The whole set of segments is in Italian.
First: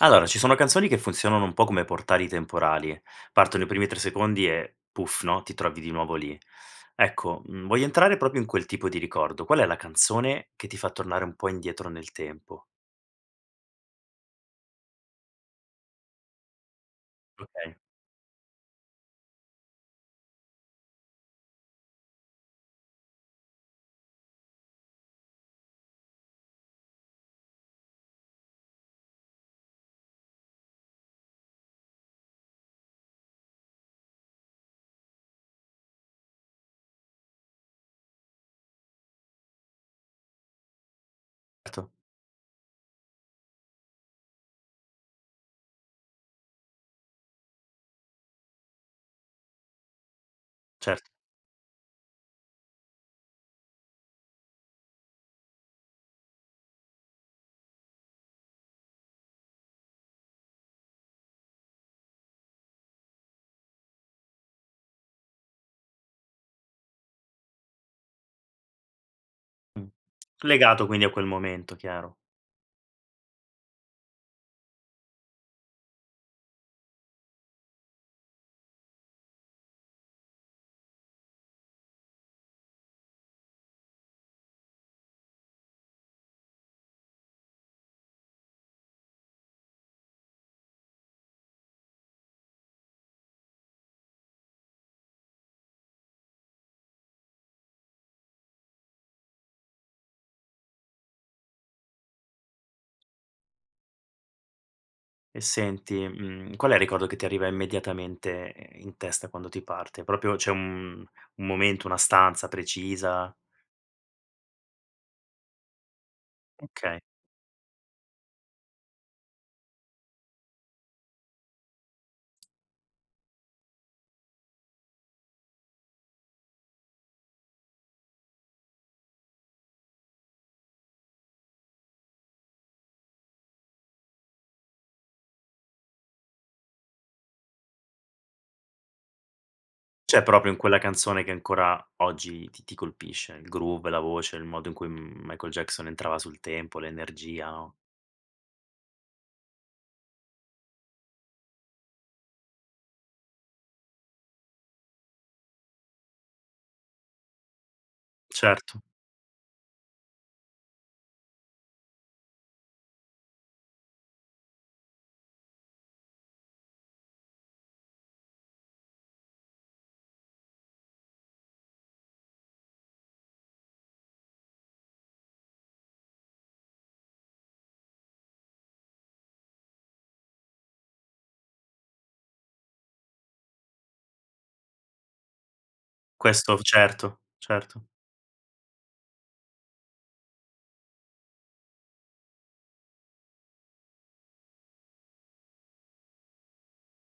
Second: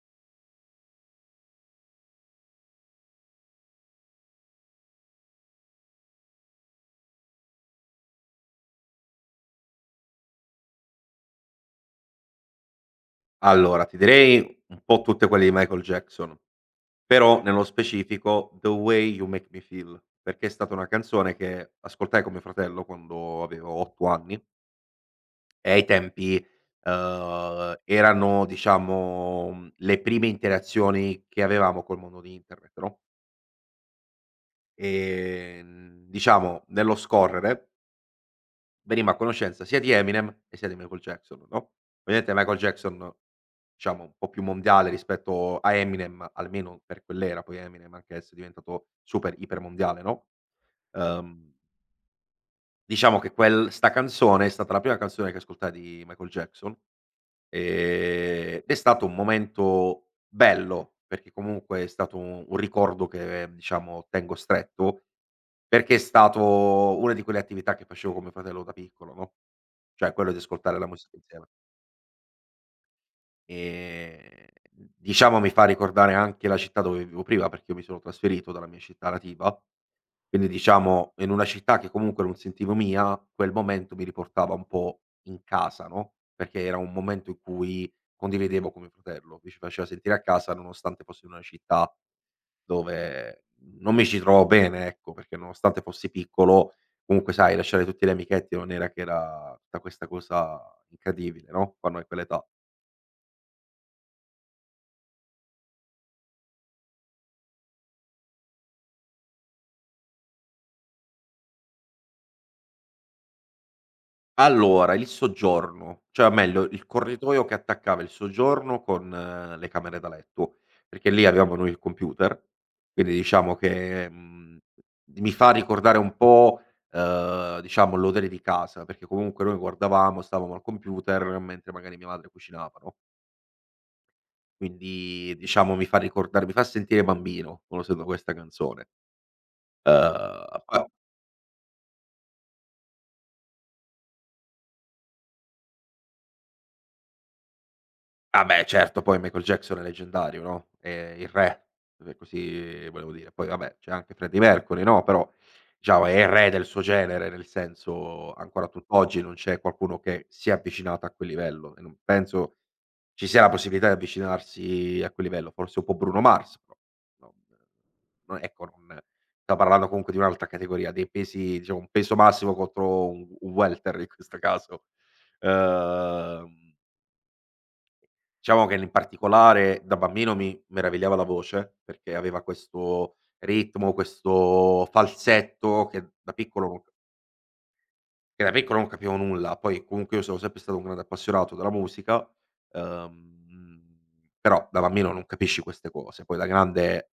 Allora, ci sono canzoni che funzionano un po' come portali temporali. Partono i primi 3 secondi e puff, no, ti trovi di nuovo lì. Ecco, voglio entrare proprio in quel tipo di ricordo. Qual è la canzone che ti fa tornare un po' indietro nel tempo? Allora, ti direi un po' tutte quelle di Michael Jackson, però nello Okay, specifico "The Way You Make Me Feel", perché è stata una canzone che ascoltai con mio fratello quando avevo 8 anni e ai tempi, erano diciamo le prime interazioni che avevamo col mondo di internet, no, diciamo nello scorrere veniamo a conoscenza sia di Eminem e sia di Michael Jackson, no, certo, ovviamente Michael Jackson diciamo un po' più mondiale rispetto a Eminem, almeno per quell'era, poi Eminem anche adesso è diventato super iper mondiale, no, certo. uhm, diciamo che quel 'sta canzone è stata la prima canzone che ascoltai di Michael Jackson, ed è stato un momento bello, perché comunque è stato un ricordo che, diciamo, tengo stretto, perché è stato una di quelle attività che facevo con mio fratello da piccolo, no, Mh. cioè quello di ascoltare Legato la quindi a musica quel insieme. momento, chiaro. Ehm, diciamo mi fa ricordare anche la città dove vivevo prima, perché io mi sono trasferito dalla mia città nativa, quindi diciamo in una città che comunque non sentivo mia, quel momento mi riportava un po' in casa, no, perché era un momento in cui condividevo con mio fratello, mi ci faceva sentire a casa nonostante fossi in una città dove non mi ci trovavo bene, ecco, perché nonostante fossi piccolo, comunque sai lasciare tutti gli amichetti non era che era tutta questa cosa incredibile, no, quando hai quell'età. E senti, qual è il ricordo che ti arriva immediatamente, in testa quando ti parte? Proprio c'è un momento, una stanza precisa? Allora, il soggiorno, cioè o meglio il Okay. corridoio che attaccava il soggiorno con le camere da letto, perché lì avevamo noi il computer, quindi diciamo che, mhmm, mi fa ricordare un po', diciamo l'odore di casa, perché comunque noi guardavamo, stavamo al computer mentre magari mia madre cucinava, no, quindi diciamo mi fa sentire bambino quando sento questa canzone. C'è proprio in quella Poi canzone che ancora oggi ti colpisce, il groove, la voce, il modo in cui Michael Jackson entrava sul tempo, l'energia, no. Ah beh certo, poi Michael Jackson è leggendario, no, è il re, così volevo dire. Poi vabbè c'è anche Freddie Mercury, no, però diciamo è il re del suo genere, nel senso ancora Certo, tutt'oggi non c'è qualcuno che si è avvicinato a quel livello e non penso ci sia la possibilità di avvicinarsi a quel livello, forse un po' Bruno Mars, però non non stiamo parlando comunque di un'altra categoria, dei pesi diciamo un peso massimo contro un welter in questo caso. Ehm Diciamo che in particolare da bambino mi meravigliava la voce, perché aveva questo ritmo, questo falsetto questo certo, certo, che da piccolo non capivo nulla, poi comunque io sono sempre stato un grande appassionato della musica, ehm, però da bambino non capisci queste cose, poi da grande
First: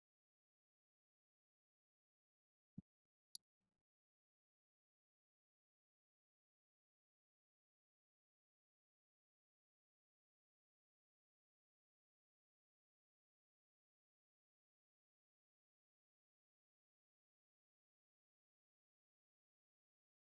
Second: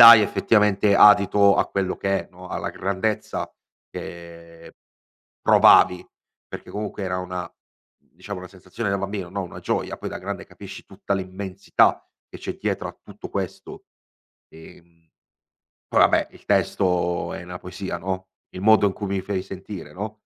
dai effettivamente adito a quello che è, no, alla grandezza che provavi, perché comunque era una diciamo una sensazione da bambino, no, una gioia, poi da grande capisci tutta l'immensità che c'è dietro a tutto questo, ehm poi vabbè, il testo è una poesia, no, il modo in cui mi fai sentire, no,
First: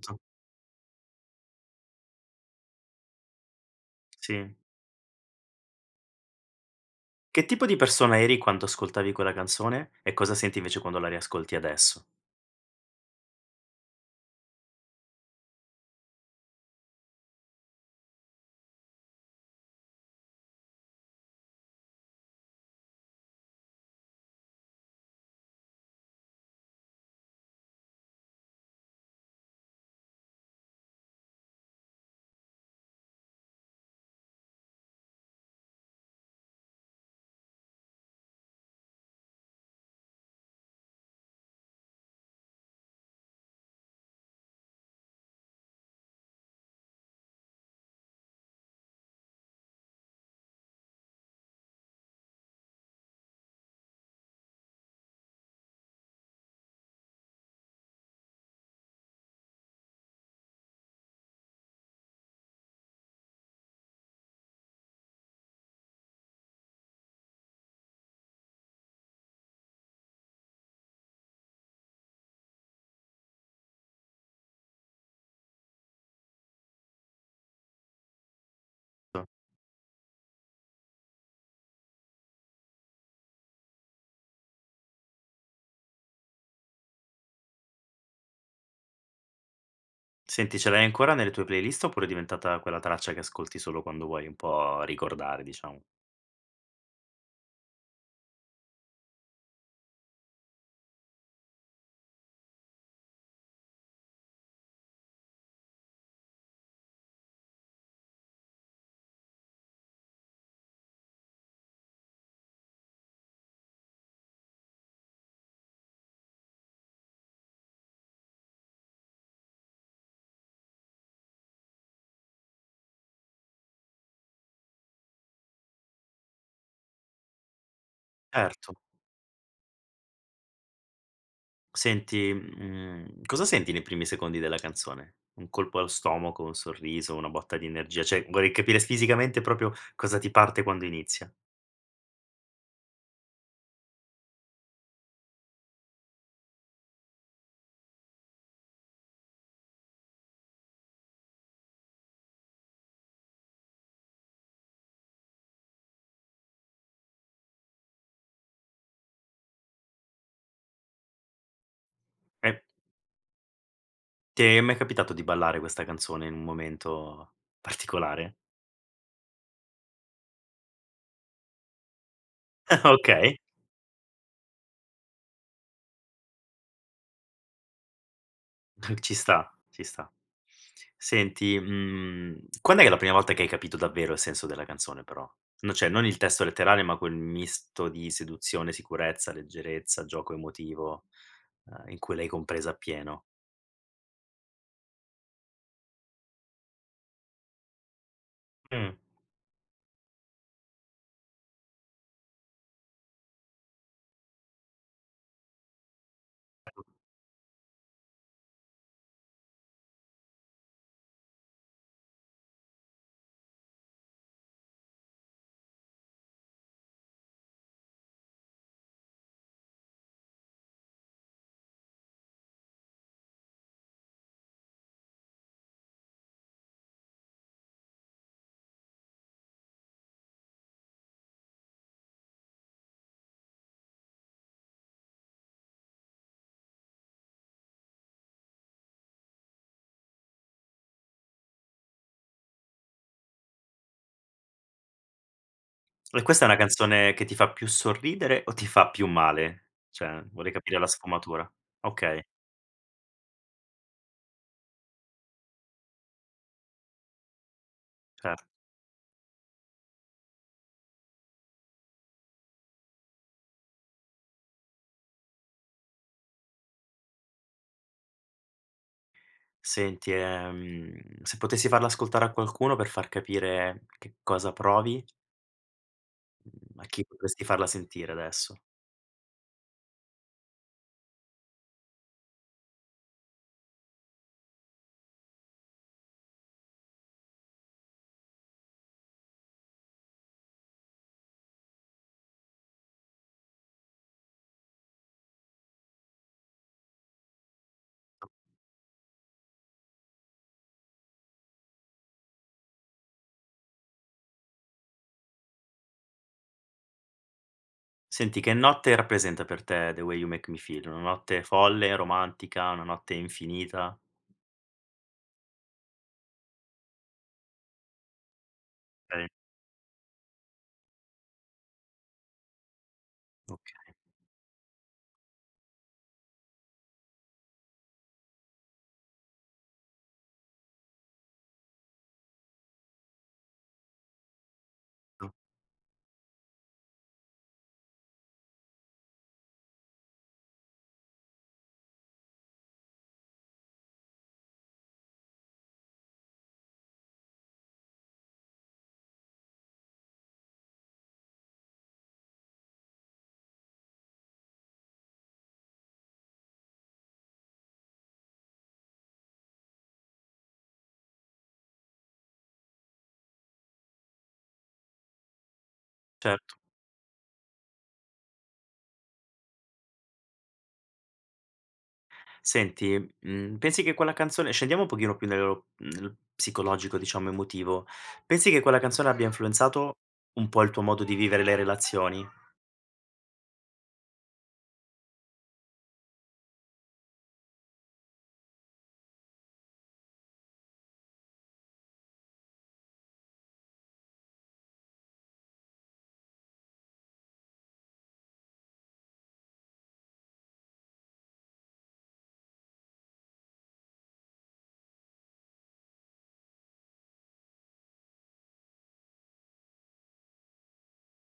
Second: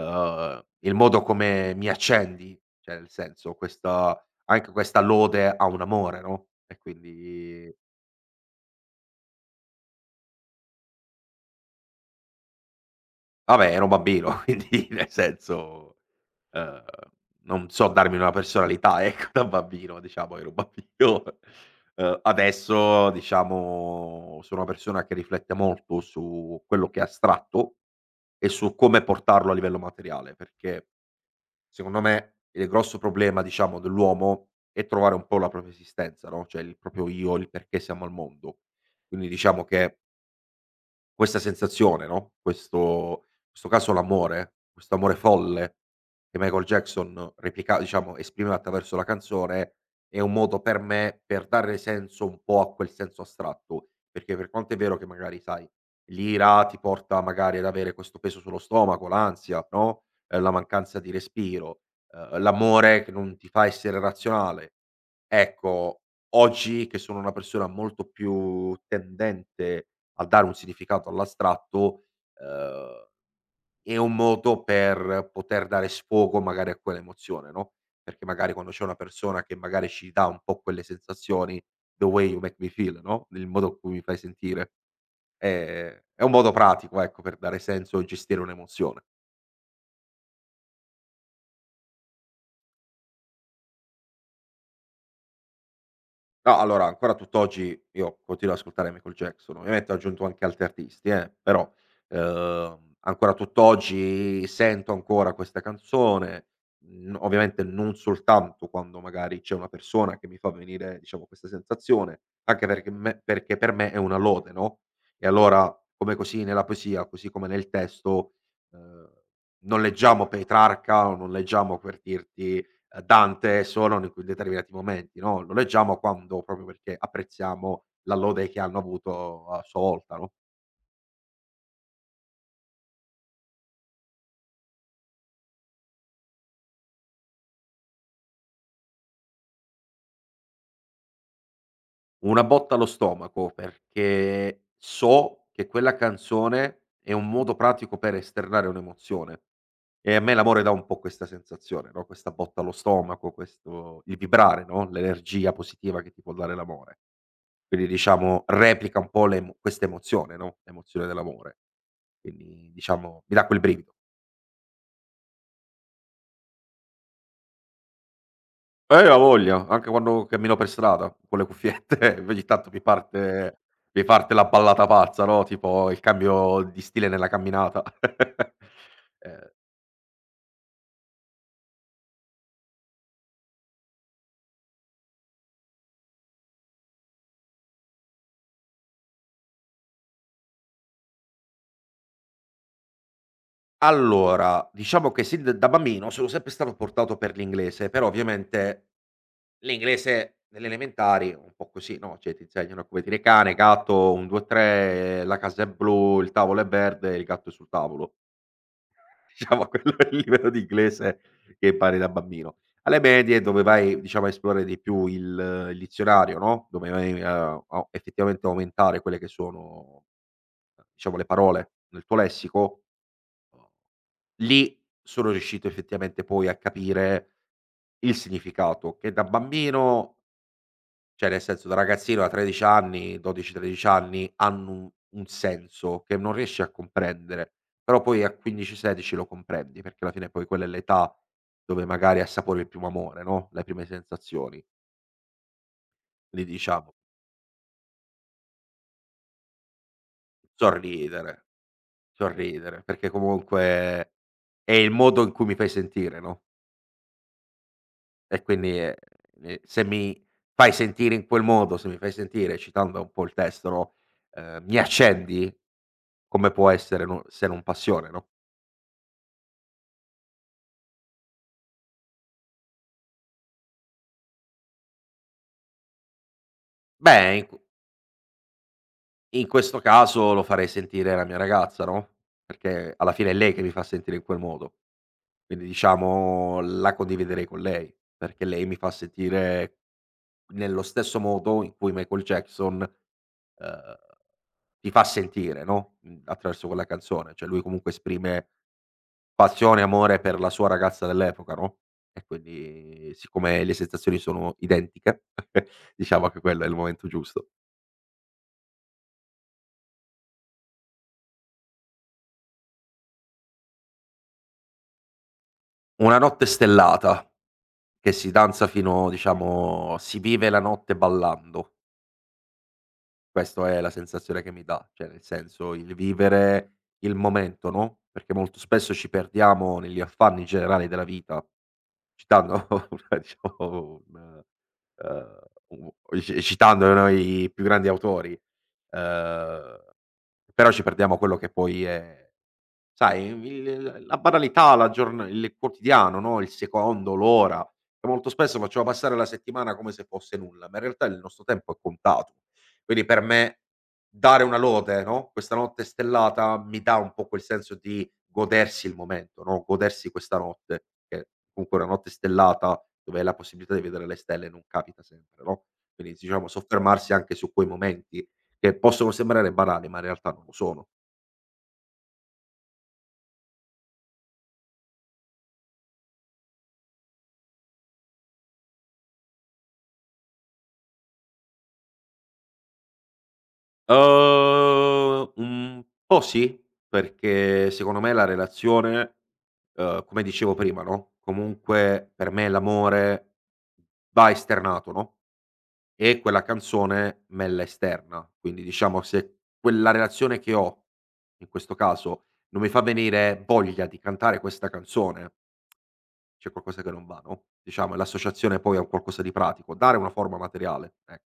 certo, il modo come mi accendi, cioè nel senso questa sì. anche questa lode a un amore, no, e Che tipo quindi di persona eri quando ascoltavi quella canzone e cosa senti invece quando la riascolti adesso? vabbè, ero un bambino, quindi nel senso, ehm, non so darmi una personalità, ecco, da bambino, diciamo, ero un bambino. Adesso, diciamo, sono una persona che riflette molto su quello che è astratto e su come portarlo a livello materiale, perché secondo me il grosso problema, diciamo, dell'uomo è trovare un po' la propria esistenza, no, cioè il proprio io, il perché siamo al mondo. Quindi diciamo che questa sensazione, no, questo caso l'amore, questo amore folle che Michael Jackson replica diciamo esprimeva attraverso la canzone, è un modo per me per dare senso un po' a quel senso astratto, perché per quanto è vero che magari sai, l'ira ti porta magari ad avere questo peso sullo stomaco, l'ansia, no, la mancanza di respiro, l'amore che non ti fa essere razionale. Ecco, oggi che sono una persona molto più tendente a dare un significato all'astratto, ehm, è un modo per poter dare sfogo magari a quell'emozione, no, perché magari quando c'è una persona che magari ci dà un po' quelle sensazioni, "the way you make me feel", no, il modo in cui mi fai sentire, è un modo pratico, ecco, per dare senso e gestire un'emozione. Senti, ce l'hai ancora nelle tue playlist oppure è diventata quella traccia che ascolti solo quando vuoi un po' ricordare, diciamo? No, allora ancora tutt'oggi io continuo ad ascoltare Michael Jackson, ovviamente ho aggiunto anche altri artisti però, ancora tutt'oggi sento ancora questa canzone, mhmm, ovviamente non soltanto quando magari c'è una persona che mi fa venire, diciamo, questa sensazione, anche perché per me è una lode, no, e allora come così nella poesia, così come nel testo, ehm, non leggiamo Petrarca o non leggiamo per dirti Dante solo in quei determinati momenti, no, lo leggiamo quando proprio perché apprezziamo la lode che Certo. hanno avuto a sua volta, no. Senti, cosa senti nei primi secondi della canzone? Un colpo allo stomaco, un sorriso, una botta di energia? Cioè, vorrei capire fisicamente proprio cosa ti parte quando inizia. Una botta allo stomaco perché so che quella canzone è un modo pratico per esternare un'emozione e a me l'amore dà un po' questa sensazione, no, questa botta allo stomaco, questo il vibrare, no, l'energia positiva che ti può dare l'amore. Quindi diciamo replica un po' l'emo questa emozione, no, l'emozione dell'amore. E Quindi diciamo mi dà quel brivido. ti è mai capitato di ballare questa canzone in un momento particolare? A voglia, anche quando cammino per strada con le cuffiette ogni tanto Okay, mi parte la ballata pazza, no, tipo il cambio di stile nella camminata. ci sta, ci sta. Senti, quand'è che è la prima volta che hai capito davvero il senso della canzone però? No cioè, non il testo letterale, ma quel misto di seduzione, sicurezza, leggerezza, gioco emotivo, in cui l'hai compresa appieno. Allora, diciamo che sin d da bambino sono sempre stato portato per l'inglese, però ovviamente Mh. l'inglese nelle elementari è un po' così, no, cioè ti insegnano a come dire cane, gatto, 1, 2, 3, la casa è blu, il tavolo è verde, il gatto è sul tavolo. Diciamo quello è il livello di inglese che impari da bambino. Alle medie dove vai, diciamo, a esplorare di più il dizionario, no, dove vai a effettivamente aumentare quelle che sono, diciamo, le parole nel tuo lessico, lì sono riuscito effettivamente poi a capire il significato che da bambino cioè, nel senso da ragazzino a 13 anni, 12, 13 anni hanno un senso che non riesci a comprendere, però poi a 15, 16 lo comprendi, perché alla fine poi quella è l'età dove magari assapori il primo amore, no, le prime sensazioni. E questa Quindi è una diciamo: canzone che ti fa più sorridere o ti fa più male? Cioè, vorrei capire la sorridere, sfumatura. Okay, sorridere, perché comunque è il modo in cui mi fai sentire, no, e certo. quindi, mi se mi fai sentire in quel modo, se mi fai sentire, citando un po' il testo, no, mi accendi, come può essere no se non passione, no? Senti, se potessi farla ascoltare a qualcuno per far capire che cosa provi, mhmm, a chi Beh, potresti farla sentire adesso? in questo caso lo farei sentire alla mia ragazza, no, perché alla fine è lei che mi fa sentire in quel modo. Quindi diciamo la condividerei con lei, perché lei mi fa sentire nello stesso modo in cui Michael Jackson, ehm, ti fa sentire, no, mhmm, attraverso quella canzone. Cioè lui comunque esprime passione e amore per la sua ragazza dell'epoca, no, e quindi siccome le sensazioni sono identiche, diciamo che quello è il momento giusto. Senti, che notte rappresenta per te "The Way You Make Me Feel"? Una notte folle, romantica, una notte infinita? Una notte stellata. Che si danza fino Okay, diciamo si vive la notte ballando. Questo è la okay, sensazione che mi dà, cioè nel senso il vivere il momento, no, perché molto spesso ci perdiamo negli affanni generali della vita, citando una diciamo un no, ehm, u ci citando, no, i più grandi autori, ehm, però ci perdiamo quello che poi è sai, il la banalità, la giorn il quotidiano, no, il secondo, l'ora, che molto spesso facciamo passare la settimana come se fosse nulla, ma in realtà il nostro tempo è contato. Quindi per me dare una lode, no, questa notte stellata mi dà un po' quel senso di godersi il momento, no, godersi questa notte, che comunque una notte stellata dove la possibilità di vedere le stelle non capita sempre, no, quindi diciamo certo. soffermarsi anche su quei momenti che possono sembrare banali, ma in realtà non lo sono. Senti, pensi che quella canzone scendiamo un pochino più nello nel psicologico, diciamo, emotivo. Pensi che quella canzone abbia influenzato un po' il tuo modo di vivere le relazioni? Un po' sì, perché secondo me la relazione, come dicevo prima, no, comunque per me l'amore va esternato, no, e quella canzone me la esterna. Quindi diciamo se quella relazione che ho, in questo caso, non mi fa venire voglia di cantare questa canzone, c'è qualcosa che non va, no, diciamo è l'associazione poi a un qualcosa di pratico, dare una forma materiale, e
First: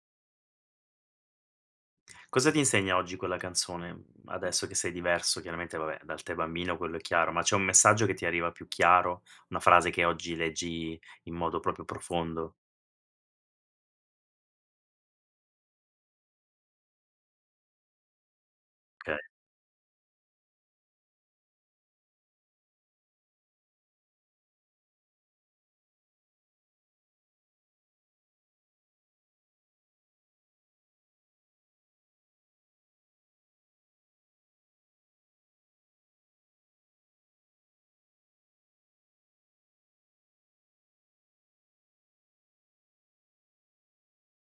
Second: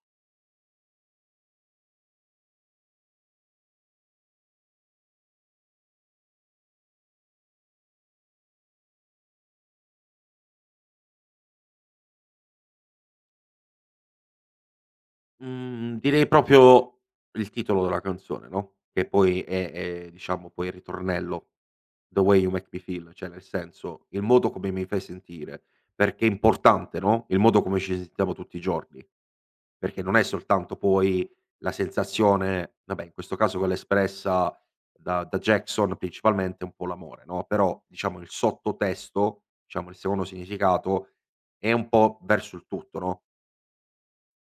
Cosa ti insegna oggi quella canzone? Adesso che sei diverso chiaramente, vabbè, dal te bambino quello è chiaro, ma c'è un messaggio che ti arriva più chiaro? Una frase che oggi leggi in modo proprio profondo? mhmm, direi proprio il titolo della canzone, no, che Okay. poi è diciamo poi il ritornello, "The way you make me feel", cioè nel senso, il modo come mi fai sentire, perché è importante, no, il modo come ci sentiamo tutti i giorni, perché non è soltanto poi la sensazione vabbè in questo caso quella espressa da Jackson principalmente un po' l'amore, no, però diciamo il sottotesto, diciamo il secondo significato è un po' verso il tutto, no?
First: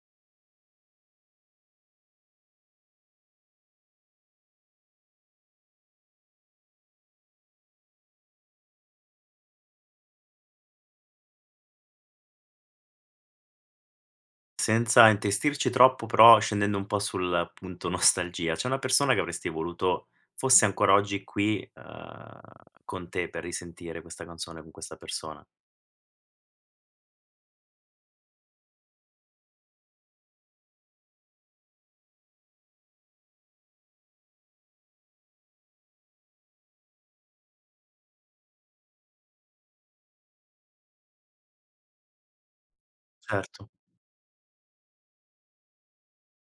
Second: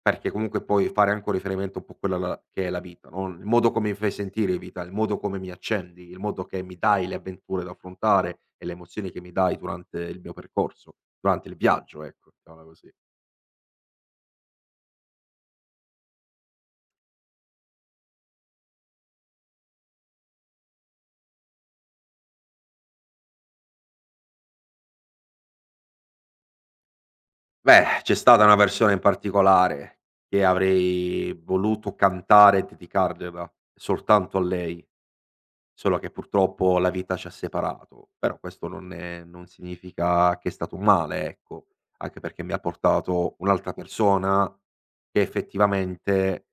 Perché comunque puoi fare anche un riferimento un po' a quella la che è la vita, no, il modo come mi fai sentire vita, il modo come mi accendi, il modo che mi dai le avventure da affrontare e le emozioni che mi dai durante il mio percorso, durante il viaggio, ecco, mettiamola così. Senza intestirci troppo, però scendendo un po' sul punto nostalgia, c'è una persona che avresti voluto fosse ancora oggi qui, con te per risentire questa canzone con questa persona? Beh, c'è stata una versione in particolare che avrei voluto cantare e dedicargliela soltanto a lei. Solo che purtroppo la vita ci ha separato, però questo non significa che è stato un male, ecco, anche perché mi ha portato Certo. un'altra persona che effettivamente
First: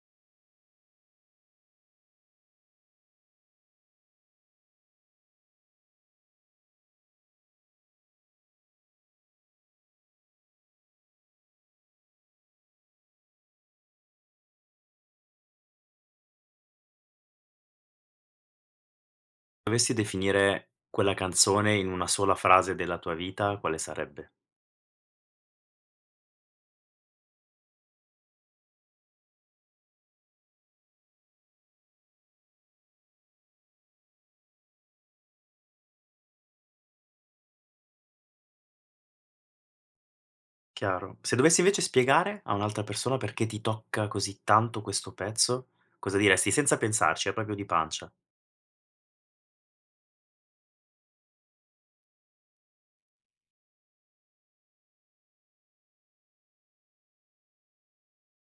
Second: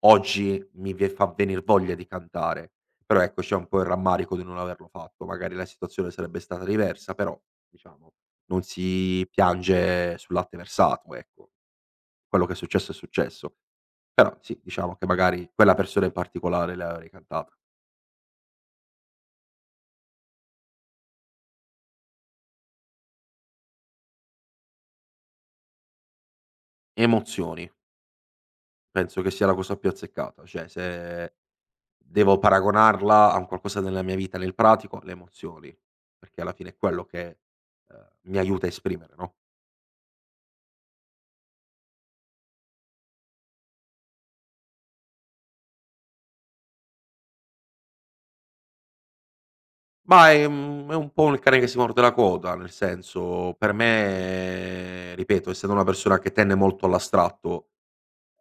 oggi mi ve fa venir voglia di cantare. Però ecco, c'è un po' il rammarico di non averlo fatto, magari la situazione sarebbe stata diversa, però diciamo non si piange sul latte versato, ecco. Quello che è successo è successo. Però sì, diciamo che magari quella persona in particolare le avrei cantata. Dovessi definire quella canzone in una sola frase della tua vita, quale sarebbe? Emozioni. Penso che sia la cosa più azzeccata, cioè se devo paragonarla a un qualcosa nella mia vita nel pratico, le emozioni, perché alla fine è quello che, mi aiuta a esprimere, no, Chiaro. Se dovessi invece spiegare a un'altra persona perché ti tocca così tanto questo pezzo, cosa diresti senza pensarci, proprio di pancia? ma è mhmm, è un po' il cane che si morde la coda, nel senso per me ripeto, essendo una persona che tende molto all'astratto,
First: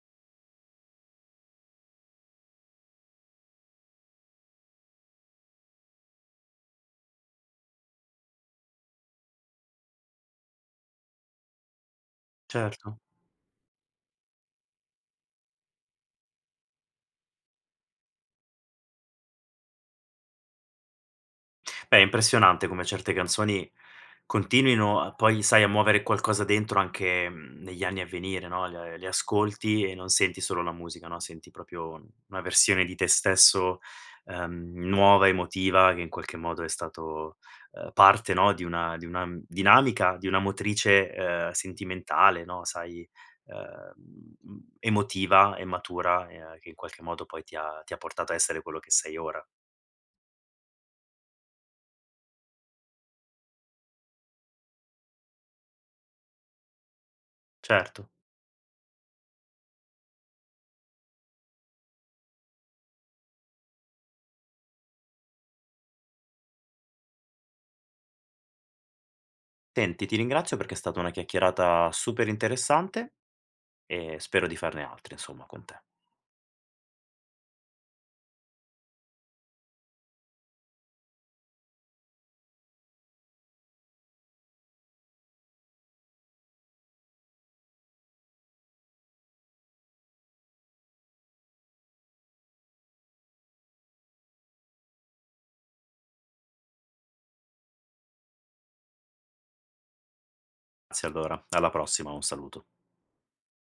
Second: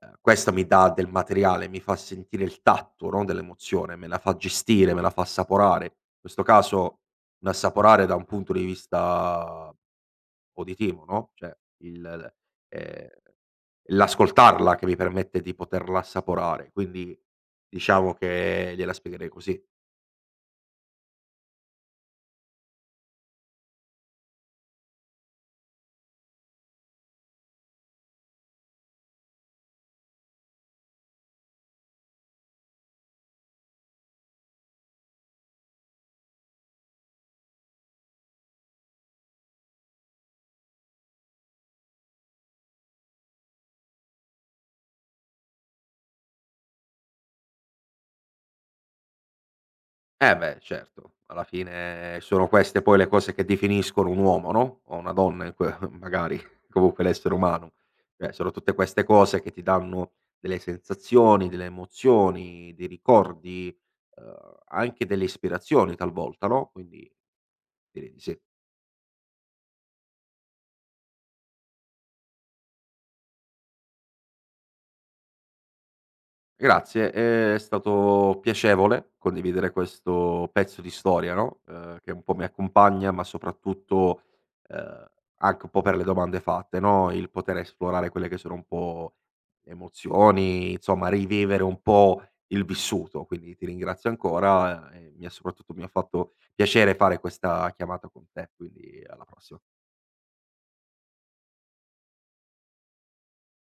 questa mi dà del materiale, mi fa sentire il tatto, no, dell'emozione, me la fa gestire, me la fa assaporare. In questo caso un assaporare da un punto di vista uditivo, no, cioè il Certo. ehm, l'ascoltarla che mi permette di poterla assaporare, quindi diciamo che gliela spiegherei così. Beh, è impressionante come certe canzoni continuino a poi, sai, a muovere qualcosa dentro anche, negli anni a venire, no, le ascolti e non senti solo la musica, no, senti proprio una versione di te stesso, nuova, emotiva, che in qualche modo è stato, parte, no, di una dinamica, di una motrice, sentimentale, no, sai, ehm, emotiva e matura, che in qualche modo poi ti ha portato a essere quello che sei ora. Eh beh, certo, alla fine sono queste poi le cose che definiscono un uomo, no, o una donna in que magari, comunque l'essere umano. Certo. Cioè sono tutte queste cose che ti danno delle sensazioni, delle emozioni, dei ricordi, anche delle ispirazioni talvolta, no, quindi direi di sì. Senti, ti ringrazio perché è stata una chiacchierata super interessante e spero di farne altre, insomma, con te. Grazie, è stato piacevole condividere questo pezzo di storia, no, che un po' mi accompagna, ma soprattutto, ehm, anche un po' per le domande fatte, no, il poter esplorare quelle che sono un po' emozioni, insomma rivivere un po' il vissuto. Quindi ti ringrazio ancora e mi ha fatto piacere fare questa chiamata con te, quindi alla prossima. Grazie allora, alla prossima, un saluto.